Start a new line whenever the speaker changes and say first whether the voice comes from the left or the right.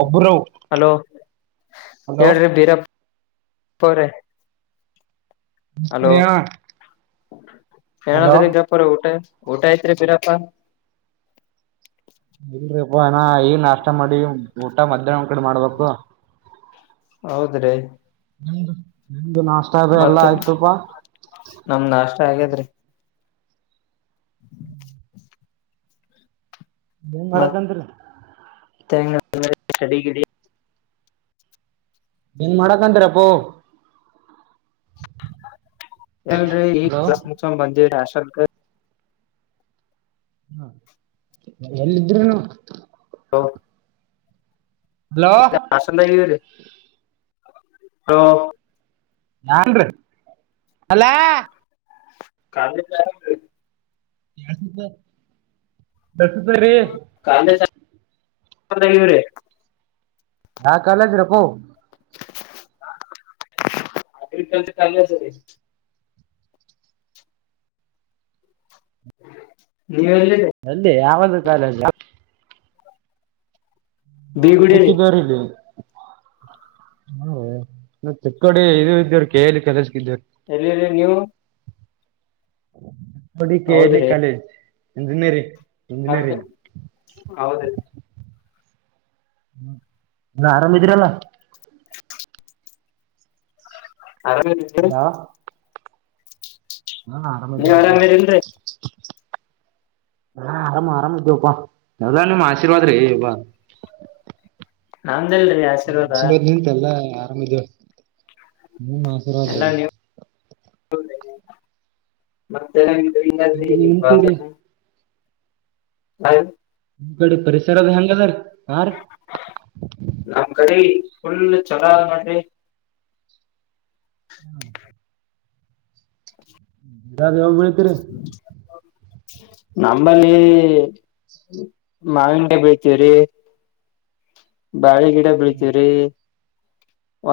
right: ಒಬ್ರು
left: hello
right: hello
left: ಹೇಳ್ರಿ ಬೀರಪ್ಪ ಪ
right: [unintelligible]
left: ಎಣ
right: ಹಲೋ
left: ತರಿ ಗಪರ ಉಊಟೆ ಊಟ ಆಯತ್ರಿ ಬಿರಪ್ಪ
right: ಇಲ್ರಿಪ್ಪ ಅಣ ಈಗ ನಾಷ್ಟ ಮಾಡಿ ಊಟ ಮಧ್ಯ್ನ ಕಡೆ ಮಾಡ್ಬೇಕು
left: ಹೌದ್ರೀ
right: ಹ್ಮ ಇದು ನಾಷ್ಟ ಅದೆ ಎಲ್ಲಾ
left: ಮತ್ತ
right: ಆಯ್ತಪಾ
left: ಹಾಗಾದ್ರಿ [inaudible]
right: ಏನ್ ಮಾಡಕತ್ರಿ
left: ತಂಗೂರು ಅಂದ್ರೆ ಚಡಿಗಿಡಿ
right: ಏನ್ ಮಾಡಕಂತರಪ್ಪೋ
left: ಎಲ್ರರಿ
right: ಹಲೋ
left: ದ ಮು ಬಂದಿರ ಸರ್ಕ
right: ಹ್ಮ ಎಲ್ಲಿದ್ರುನು
left: ಹಾ
right: ಹಲೋ
left: ಎ ಆಷಂತೈವರಿ ಹ
right: ನನ್ ಅಲ
left: ಕಾಲ
right: ಎಕ್ಕ ಬಸತ ರೀ
left: ದೂ ರೇ
right: ಹಾ ಕಾಲಜ ರಕೋ
left: ಆರ್ಗ್ರಿಕಲ್ಚ ಕ ಸ ರ ಹ್ಮ
right: ಅಲ್ಲಿ ಯಾವ ಕಾಲ ಹಾ
left: ಬೀಗುಡಿ ರೀ
right: ಇದಕ್ಕಿದರಿಲ್ಲಿ ಹ ನಾ ಚಿಕ್ಕಡಿ ಇದು ಇದ್ದೇವ್ರ ಕೇಳಿ ಕೆಲಸಿದೇವ
left: ಎಲ್ಲಿ ನೀವು
right: ನೋಡಿಿಕ ಕೆ ಲ್ ಇ ಕಾಲೇಜ್ ಎನ್ನರಿ
left: ಮತ್ತೆ ಹೌದುರೀ
right: ಹ್ಮ ನೀ ಆರಾಮಿದೀ್ರಲ್ಲ
left: ಅರಾಮ ಇದೀವಿ ನೀವು
right: ಹಲೋ ಹಾ ಆರಾಮ ಅದೀವಿ ಹೇಳ್
left: ಆರಾಮಿರಿಲ್ರಿ
right: ಅಪ್ಪ ನಾ ಆರಾಮ ಆರಾಮಪಾ ಎಲ್ಲಾ ನಿಮ್ ಆಶೀರ್ವಾದ ರಪಾ
left: ಹಾ ಅಂದಲ್ರರಿ ಆಶೀರ್ವಾದ
right: ಅರಾಮ್ ಅದೀವಿ
left: ಎಲ್ಲ ನೀವು ಮತ್ತೆ [unintelligible] ಂಗಿ
right: ನಿಮ್ ಕಡೆ
left: ಪತ್ರ ಹ
right: ನಿಮ್ಮ್ ಕಡೆ ಪರಿಸರದ ಹೆಂಗ ಅದ ರೀ
left: ನಮ್ಮ ಕಡಿ ಫುಲ್ ಚಲ ಮಾಡಿ
right: ಹ್ಮ ಇದೋಗ ಬ್ರೇ
left: ನಮ್ಮಲ್ಲಿ ಮಾವಿನ್ಕಾಯಿ ಬೀಳ್ತವ್ರಿ ಬಾಳೆ ಗಿಡ ಬೀಳ್ತವ್ರಿ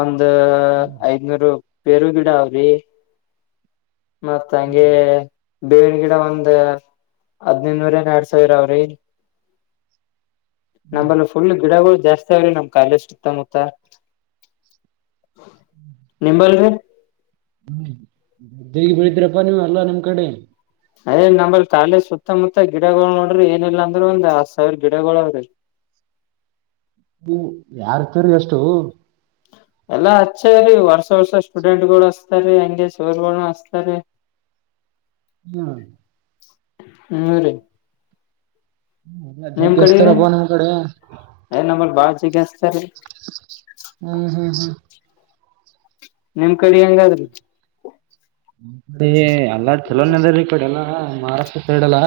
left: ಒಂದು ಒ ಐದನೂರು ಪೇರುಗಿಡ ಅವ ರೀ ಮತ್ತ ಹಂಗೆ ಬೇಳ್ ಗಿಡ ಒಂದ ಹದ್ಿನೈದುನೂರ ಏನ್ ಎರಡ್ ಸಾವಿರ ಅವ್ರಿ ನಮ್ಮನ್ನು ಫುಲ್ ಗಿಡಗಳು ಜಾಸ್ತಿ ಆಗ್ರಿ ನಮ್ ಕಾಯಲೆಷ್ಟತ್ತ ಮೂತ ನಿಂಬಲ್ರಿ
right: ಹ್ಮ್ದ್ದಗ ಬೆಳಿದ್ರಪ್ಪಾ ನೀವ ಅಲ್ಲ ನಿಮ್ ಕಡೆ
left: ಅಯ ನಂಬರ್ ಕಾಲಿ ಸುತ್ತಮುತ್ತ ಗಿಡಗಳು ನೋಡ್ರಿ ಏನಿಲ್ಲ ಅಂದ್ರ ಒಂದ್ ಹತ್ ಸಾವಿರ ಗಿಡಗಳ ಅವ್ರೀ
right: ಹ್ಮ ಯಾರ್ತರಿ ಎಷ್ಟು
left: ಎಲ್ಲಾ ಹಚ್ಚೇ್ರರಿ ವರ್ಷ ವರ್ಷ ಸ್ಟೂಡೆಂಟ್ಗಳು ಅತಾರಿೀ ಹಂಗಗೆ ಸರು ಹಸ್ತಾರಿ
right: ಹ್ಮ
left: ಹ್ಮ ರೀ ನಿಮ್ ಕಡೆ
right: ಗಸ್ತಾರ
left: ರೀ
right: ಅಬ ನಿಮ್ಮ್ ಕಡೆ
left: ಗೆಸ್ತಾರೆ
right: ಹ್ಮ್ ಹ್ಮ್ ಹ್ಮ್
left: ನಿಮ್ ಕಡೆ ಹೆಂಗಾದ್ರಿ
right: ಅಲ್ಲ ಚಲೋನ ಹಳ್ಳ ಕಡೆ ಎಲ್ಲ ಮಹಾರಾಷ್ಟ್ರ ಸೈಡ್ ಎಲ್ಲಾ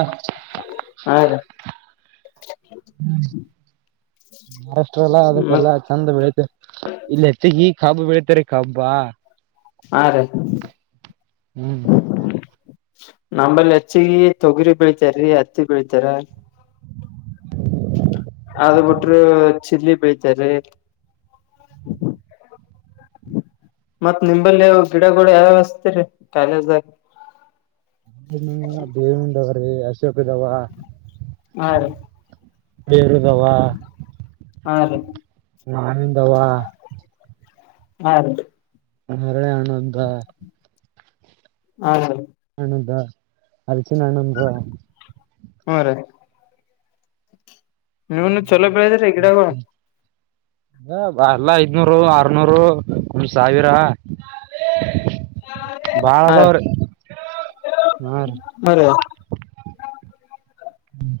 left: ಹದ
right: ಮಹಾರಾಷ್ಟ್ರ ಎಲ್ಲ
left: ಮತ್
right: ಅದಕ್ಕೆಲ್ಲಾ ಚಂದ ಬೆಳಿತ ಇಲ್ಲಿ ಹೆಚ್ಚಿಗೆ ಈ ಕಬ್ಬಾ ಬೆಳಿತಾರ ಕಬ್ಬಾ
left: ಹಾ ರೀ
right: ಹ್ಮ್
left: ನಂಬಲ್ಲಿ ಹೆಚ್ಚಗ ತೊಗರಿ ಬೆಳಿತಾರೀ ಹತ್ತಿ ಬೆಳಿತಾರ ಅದ ಬಿಟ್ರ ಚಿಲ್ಲಿ ಬೆಳತರಿ ಮತ್ತ್ ನಿಂಬಲ್ಲಿ ಗಿಡ ಗೂಳ ಯಾವಸ್ತರಿ ಕಾಲೇಜಾಗ
right: ಬೇವ ಹ ಚಕದ ವ
left: ಹಾ ರೀ
right: ಹೇ
left: ಹಾ ರೀ
right: ನಾಮ ದವಾ
left: ಹ
right: ಹ್ಮ ಎಳಣ ಎಂತ
left: ಹಾ ಹ
right: ನ್ಣದ ಅರಿಚ ನ ಹಣಂದ್ರ
left: ಹ್ಮ ರ ನೀವನು ಚಲೋ ಬೆಳದಿರೀ ಗಿಡಗಳು
right: ಹ ಬಲ್ಲ ಐದ್ನೂರು ಆರ್ನೂರು ಒಂದ ಸಾವಿರ
left: ಹಾ
right: ಬಾಳದವ್ರೀ ಹಾ ರೀ ಹ್ಮ್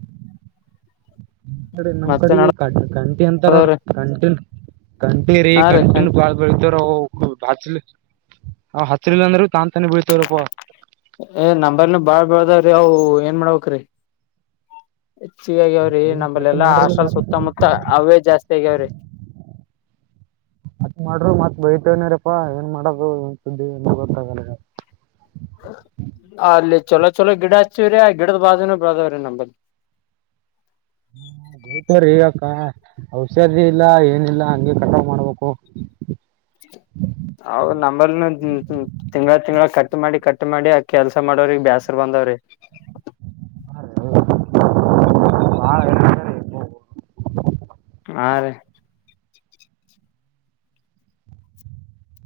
right: ನಡ ನಮ್
left: ಮತ್ತೆ
right: ಕಡೆ ಕ ಕಂಠಿ ಅಂತ ನೋಡ್ರಿ
left: ನಡದವ್ರಿ
right: ಕಂಠನ್ ಕಂಟಿರಿ
left: ಹಾ ರೀ ಕಂಟಿನ್ಯೂ
right: ಕಂಟನ್ ಬಾಳ್ ಬಳತವರ ಹಚ್ಚಲಿ ಹಚ್ಚಲಿಲ್ಲ ಅಂದ್ರರು ತಾನ್ ತಾನೇ ಬೀಳ್ತೇವ್ರಪ್ಪ
left: ಏ ನಂಬರ್ನ ಬಾಳ್ ಬಾಳದಾವ್ರೀ ಅವು ಏನ್ ಮಾಡ್ಬೇಕರೀ ಹೆಚ್ಚಗ ಆಗ್ಯಾವ್ರಿ
right: ಏನ್ ಕಟ್
left: ನಂಬಲೆೆಲ್ಲಾ
right: ಮಾಡ್ರಿ
left: ಹಸ್ಲ್
right: ಮತ್
left: ಸುತ್ತಮುತ್ತ ಹ್ಯವೆ ಜಾಸ್ತಿ ಆಗ್ಯಾವ್ರಿ
right: ಇನಾರಪ್ಪಾ ಏನ್ ಮಾಡೋದು ಏನ್ ಸುದ್ದಿಏ ಗೊತ್ತಾಗಲ್ಲಗ
left: ಅಲ್ಲಿ ಚಲೋ ಚಲೋ ಗಿಡ ಹಚಿವ್ರೀ ಆ ಗಿಡದ ಬಾಜನ ಬದಾವ್ರೀ ನಂಬಲ್ಲಿ
right: ಹತ್ರಿ ಈಗಕ್ಕ ಔಷಧಿ ಇಲ್ಲ ಏನಿಲ್ಲ ಹಂಗೆ ಕಟ್ರೋಲ್ ಮಾಡ್ಬೇಕು
left: ಅವ್ ಕ ಮಾಡಿ ಕಟ್ ಮಾಡಿ ಆ ಕೆಲ್ಸ ಮಾಡೋರಿ ಬೇಸ್ರ ಬಂದವ್ರಿ
right: ಬಾಳ ಹೈರಾಣಾಗ್ಯಾರಿ ಯಪ್ಪೋ.
left: ಹಾ ರೀ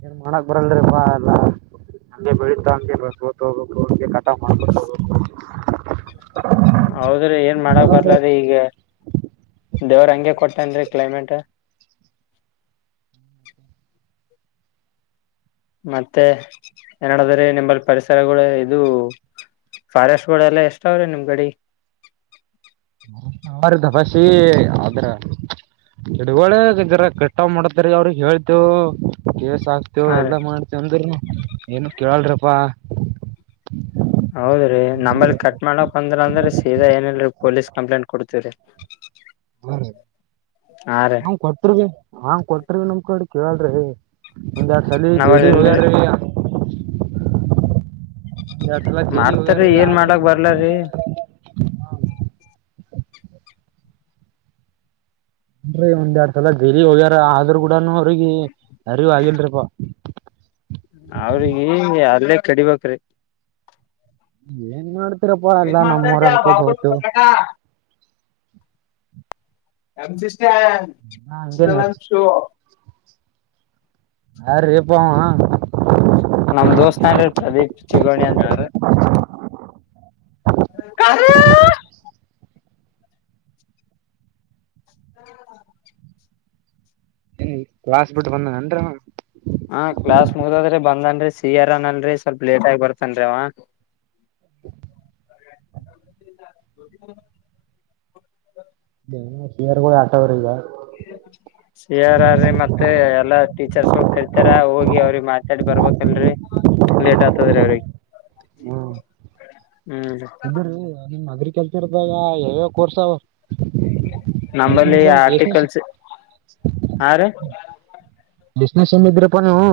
right: ಏನ್ ಮಾಡಕ್ ಬರಲಪ್ಪ ಅಲ್ಲಾ ನಂಗೆ ಬೆಳಿತ ಅಂತಸತ್ತ ಹೋಗ್ಬೇಕು ಹಂಗೆ ಕಟಾವ ಮಾಡ್ಕೊ ಹೋಗಬೇಕು
left: ಹೌದ್ರಿ ಏನ್ ಮಾಡಕ್ ಬರ್ಲ ಅದ ಈಗ ದೇವ್ರ ಹಂಗ ಹಂಗೆ ಕೊಟ್ಟೇನ್ರಿ ಕ್ಲೈಮೇಟ್ ಮತ್ತೆ ಏನಡದ್ರೀ ನಿಮ್ಮಲ್ಲಿ ಪರಿಸರಗಳ ಇದು ಫಾರೆಸ್ಟ್ಗಳೆಲ್ಲ ಎಷ್ಟಾವ್ರಿ ನಿಮ್ ಕಡಿ
right: ಅವ್ರ ಗಬಾಸಿ ಆದ್ರ ಚಡುವಳರ ಕೆಟ್ಟ ಮಾಡತರಿ ಅವ್ರಗ್ ಹೇಳ್ತೇವ ಸಾಕ್ತೇವ
left: ಹಾ ರೀ
right: ಎಲ್ಲಾ ಮಾಡ್ತವ ಅಂದರುನು ಏನು ಕೇಳಳ್ರಪ್ಪಾ
left: ಹೌದ್ರೀ ನಮ್ಮಲ್ ಕಟ್ ಮಾಡಕ್ ಬಂದ್ರ ಅಂದ್ರ ಸೀದಾ ಏನಲ್ರಿ ಪೊಲೀಸ್ ಕಂಪ್ಲೇಂಟ್ ಕೊಡ್ತೀವ್ರರಿ ರೀ
right: ಹ ಕೊಟ್ಟರು ಭ ಹ ಕೊಟ್ಟ್ರ ಭ ನಮ್ ಕಡ್ ಕೇಳಲ್ ರೀ ಒಂದುೆ ಆ ಚಲಿ
left: ನಾವಲ್
right: ಜಲಿ
left: ಇಲ್ರಿ
right: ಹೋಗ್ಯಾರೀ ಎರಡ್ ಸಲ ಜೈಲಿಗ್
left: ಮಾಡ್ತರಿ
right: ಹೋಗ್ಯಾರೀ
left: ಏನ್
right: ಆದ್ರೂ
left: ಮಾಡಕ್ ಬರ್ಲಾರೀ
right: ಅನ್ರಿ ಒಂದ್ ಎರಡ್ ಸಲ ಗಲಿ ಹೋಗ್ಯಾರ ಆದ್ರೂ ಕೂಡನು ಅವ್ರಿಗೆ ಅರಿವ ಆಗಲ್ರಿಪ್ಪಾ
left: ಅವ್ರಿ ಅಲ್ಲೇ ಕಡಿಬೇಕ್ರಿ
right: ಏನ್ ಮಾಡತಿ
left: ಏ್ ಮಾತಾಡ್್ದ ಬಾಬೂ ಎಮ ಜಷ್ಟ
right: ಹಂಗೆ
left: ಇಲ್ಲ
right: ನಡ್ಸ್
left: ನಿಷೋ
right: ಹ ರೀ ಪಾಮಾ
left: ನಮ್ ದೋಸ್ತನ್ ಇರ್ತ ದೀಪ್ ಚಿಗೋಣಿ ಅಂತರು ಕ [inaudible]
right: ಏ ಕ್ಲಾಸ್ ಬಿಟ್ಟು ಬಂದನ್ ಏನ್ ರೀ
left: ಹಾ ಕ್ಲಾಸ್ ಮುಗದ್ರಿ ಬಂದನ್ರಿ ಸಿಯರನಲ್ರರಿ ಸ್ವಲ್ಪ ಲೇಟ್ ಆಗಿ ಬರ್ತನ್ರಿ ಅವ ಹ [inaudible]
right: ಏ ಸಿಯರ್ಗಳ ಆಟವರುಗ
left: ಸಿ ಆರ್ರೀ ಮತ್ತೆ ಎಲ್ಲಾ ಟೀಚರ್ಸ್ ಓಕೆ ಈ ತರ ಹೋಗಿ ಅವ್ರಿ ಮಾತಾಡಿ ಬರ್ಬೇಕಕ್ಲ್ರರಿ ಲೇಟ್ ಆತದೆ ರಾವಳ
right: ಇದ್ರ ನಿಮ್ಮ್ ಅಗ್ರ ಕೆಲ್ಸರ್ದಾಗ ಯ ಕೋರ್ಸ
left: ನಂಬಲ್ಲಿ
right: ಎಷ್ಟನೇ
left: ಆರ್ಟಿಕಲ್ಸ್ ಆ ರೀ ಹ
right: ಎಷ್ಟ್ ಸೇಮ್ ಇದಿರಪ್ಪ ನೀವು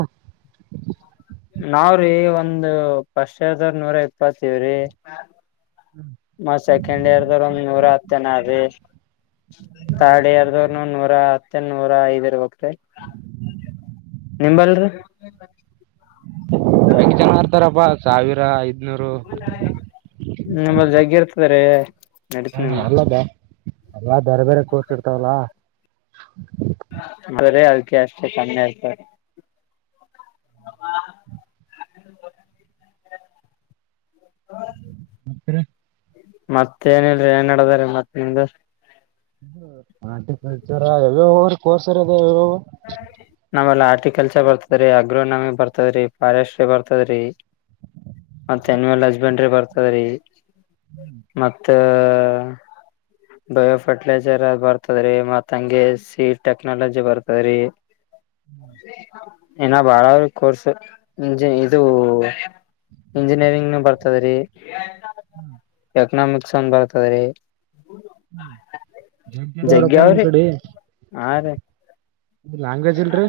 left: ನಾವ್ರೀ ಒಂದು ಪಸ್ದ ನೂರ ಇಪ್ಪತ್ತವ್ರಿ ಮ ಸೆಕೆಂಡ್ ಇಯರ್ ದವ್ರ ಒಂದ್ ನೂರ ಹತ್ತನೀ ಥರ್ಡ್ ಇಯರ್ದವನು ನೂರ ಹತ್ತ ನೂರ ಐದ್ ಇರ್ಬೇಕಕ್್ರೀ ನಿಂಬಲ್ರಿ
right: ಯಾಕೆ ಜನ ಇರ್ತಾರಪ್ಪಾ ಸಾವಿರ ಐದು
left: ನಿಮ್ಮ ಜ್ಯರ್ ಅರೆ
right: ಹಾ ಅಲ್ಲದೆ ಅಲ್ಲಾ ಬೇರೆ ಬೇರೆ ಕೋರ್ಸ್ ಇರ್ತಾವಲ್ಲ
left: ೆ ಅಷ್ಟೆ ಚನ್ನೆತಾರೆ
right: ಹತ್ತ
left: ಮತ್ತ ಏನಲ್ರಿ ಏನ್ಡದಾರ ಮತ್ತ ನಿಮ್ದ
right: ಹಾರ್ಟಿಕಲ್ಚರ ಯ್ಯಾವ ಅವ್ರ ಕೋರ್ಸರ್ ಇದ ಇರು
left: ಹ ನಮ್ಮಲ್ಲಿ ಆಾರರ್ಟಿಕಲ್ಚರ್ ಬರ್ತದೀ ಅಗ್ರೋನಮಿ ಬರ್ತದ್ರೀ ಫಾರೆಸ್ಟ್ರಿ ಬರ್ತದ್ರಿ ಮತ್ ಅನಿಮಲ್ ಹಸ್ಬೆಂಡ್ರಿ ಬರ್ತದ್ರಿ ಮತ್ತ ಬಯೋಫರ್ಟಿಲೈಜರ್ ಬರ್ತದ್ರೀ ಮತ್ ಹಂಗೆ ಸೀಡ್ ಟೆಕ್ನಾಲಜಿ ಬರ್ತ ಅ [inaudible] ಇನ ಬಾಳ್ರ ಕೋರ್ಸ್ ಇಂಜ ಇದು ಇಂಜಿನಿಯರಿಂಗ್ ಬರ್ತದ್ರೀ
right: ಹ್ಮ್
left: ಎಕ್ನಾಮಿಕ್ಸ್ ಅಂದ ಬರ್ತದೆ ರೀ
right: ಹ್ಮ
left: ಜಗ್ಗಿ
right: ಜಂಟದವ್ರಪ್ಪ ನಿಮ್ಮ್
left: ಅವ್ರಿ
right: ಕಡೆ
left: ಹಾ ರೀ
right: ಇ ಲ್ಾಂಗ್ವೇಜ್ ಇಲ್ರರಿ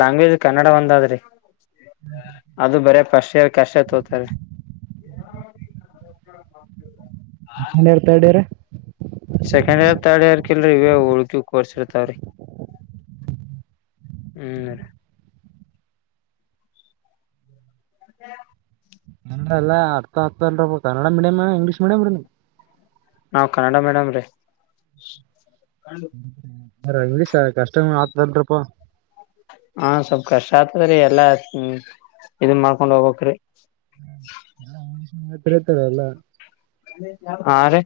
left: ಲ್ಯಾಂಗ್ವೇಜ್ ಕನ್ನಡ ಒಂದಾದ್ರಿ ಅದು ಬರ ಪ್ರಶನೆ ಶರ್ ಕಶ ತತಾರೆ
right: ನ್ ಇರ್ತಾ ಇಡ್ಯ್ರ
left: ಸೆಕಂಡ್ ಇಯರ್ ತರ್ಡ್ ಇಯರ್ ಇವ ಹುಳ್ಕಿ ಕೊಡ್ಸಿರ್ತಾವ್ರಿ ಹ್ಮ್ರಿ ಹ್ಮ
right: ನಲ್ಲ ಅರ್ಥ ಅರ್ಥಲ್ ಕನ್ನಡ ಮೀಡಿಯಂ್ ಇಂಗ್ಲೀಷ್ ಮೀಡಿಯಂ
left: ನಾ್ ಕನ್ನಡ ಮೇಡಮ್ ರೀ
right: ಹ್ಮ ಿಸ ಕಷ್ಟ ಆತದ್ರಪ್ಪ
left: ಹಾ ಸ್ವಲ್ಪ ಕಷ್ಟ ಆಗ್ತದ್ರೀ ಎಲ್ಲಾ್ಮ ಇದ ಮಾಡ್ಕೊಂಡ್ ಹೋಗ್ಕ್್ರಿ
right: ಹ ಹತ್ರ ತರಲ್ಲ
left: ಹಾ ರೀ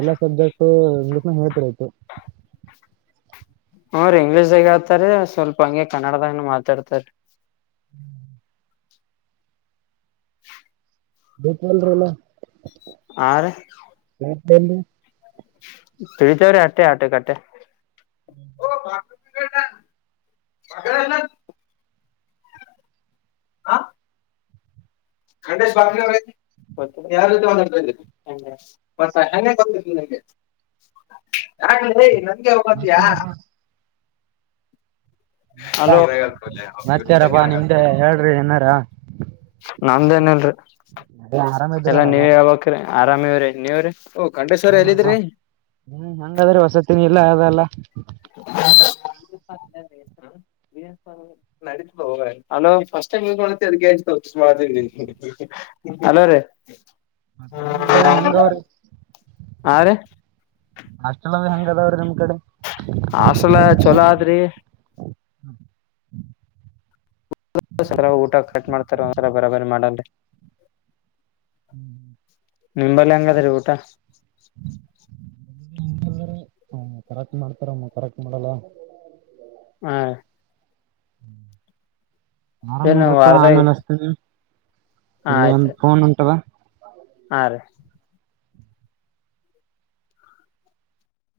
right: ಎಲ್ಲಾ ಸಬ್ಜೆಕ್ಟ್ ಇಂಗ್ಲೀಷ್ ನ ಹೇಳ್ತರಯತು
left: ಅವ್ರ ಇಂಗ್ಲೀಷ್ದಾಗ ಆತಾರ ಸ್ವಲ್ಪ ಹಂಗೆ ಕನ್ನಡದಾಗ ಮಾತಾಡ್ತಾರ
right: ಹ್ಮ್ ಭೋಪಾಲರಲ್ಲ
left: ಆ
right: ಮತ್ ಏನ್ ಲೇ
left: ತಿಳಿತವ್ರೀ ಅಟ್ಟೆ ಆಟ ಕಟ್ಟೆ ಓಬಾ ಮ [unintelligible] ಆ [unintelligible] ಂಡೇಶ ಸ್ಾಮ ಅವ ಯ ಮತ್ತ ಹೆಗೆ ಗೊತ್ತಂಗೆ ಹಗೆ ಹೋಗತ್ಯಾ
right: ಮತ್ತ
left: ಹಲೋ
right: ಮತ್ತಾರಪ್ಪಾ ನಿಮ್ದೆ ಹೇಳ್ರಿ ಏನಾರ
left: ನಮ್ದೇನಲ್ರಿ
right: ಆರಾಮ
left: ಎಲ್ಲಾ
right: ಇದ್ರಲ್ಲವ
left: ನೀವ ಹೇಳ್ಬಕ್ರಿ ಆರಾಮ ಇವ್ರೇ ನೀವ್ರ
right: ಹಪ್ಪ್ಮ ಹಂಗಾದ್ರೆ ಹೊಸತಿನ ಇಲ್ಲ ಅಲ್ಲ
left: ಹ ಉಸ್ ಮಾಡತ [unintelligible] ಅಲೋ ರೀ
right: ಹಂಗ ಅವರು
left: ಹಾ ರೀ
right: ಅಸ್ಟೆಲ್ ಹಂಗ ಅದಾವ್ರೀ ನಿಮ್ ಕಡೆ
left: ಹಾಸ್ಟೆಲ್ ಚೊಲೋ ಆದ್ರಿ
right: ಹಾ
left: ಸಲ ಊಟ ಕಟ್ ಮಾಡ್ತಾರ ಒಂದ್ಸಲ ಬರಬರಿ ಮಾಡಲ್ ರೀ ನಿಂಬಲ್ಲಿ ಹಂಗದ ರೀ ಊಟ
right: ಕರಾಕ್ಿ ಮಾಡ್ತಾರಮ್ಮ ಕರಾಟಿ ಮಾಡಲ್ಲ
left: ಹ್ಮ
right: ಹ್ಮ್ ಆರಾಮ
left: ಏನು
right: ಇರಪ್ಪ
left: ವಾರದಾಗ
right: ಆಮೇಲೆ ಅಷ್ಟತನ
left: ಹ
right: ಇಲ್ ಒಂದು ಫೋನ್ ಹೊಂಟಾದ
left: ಹ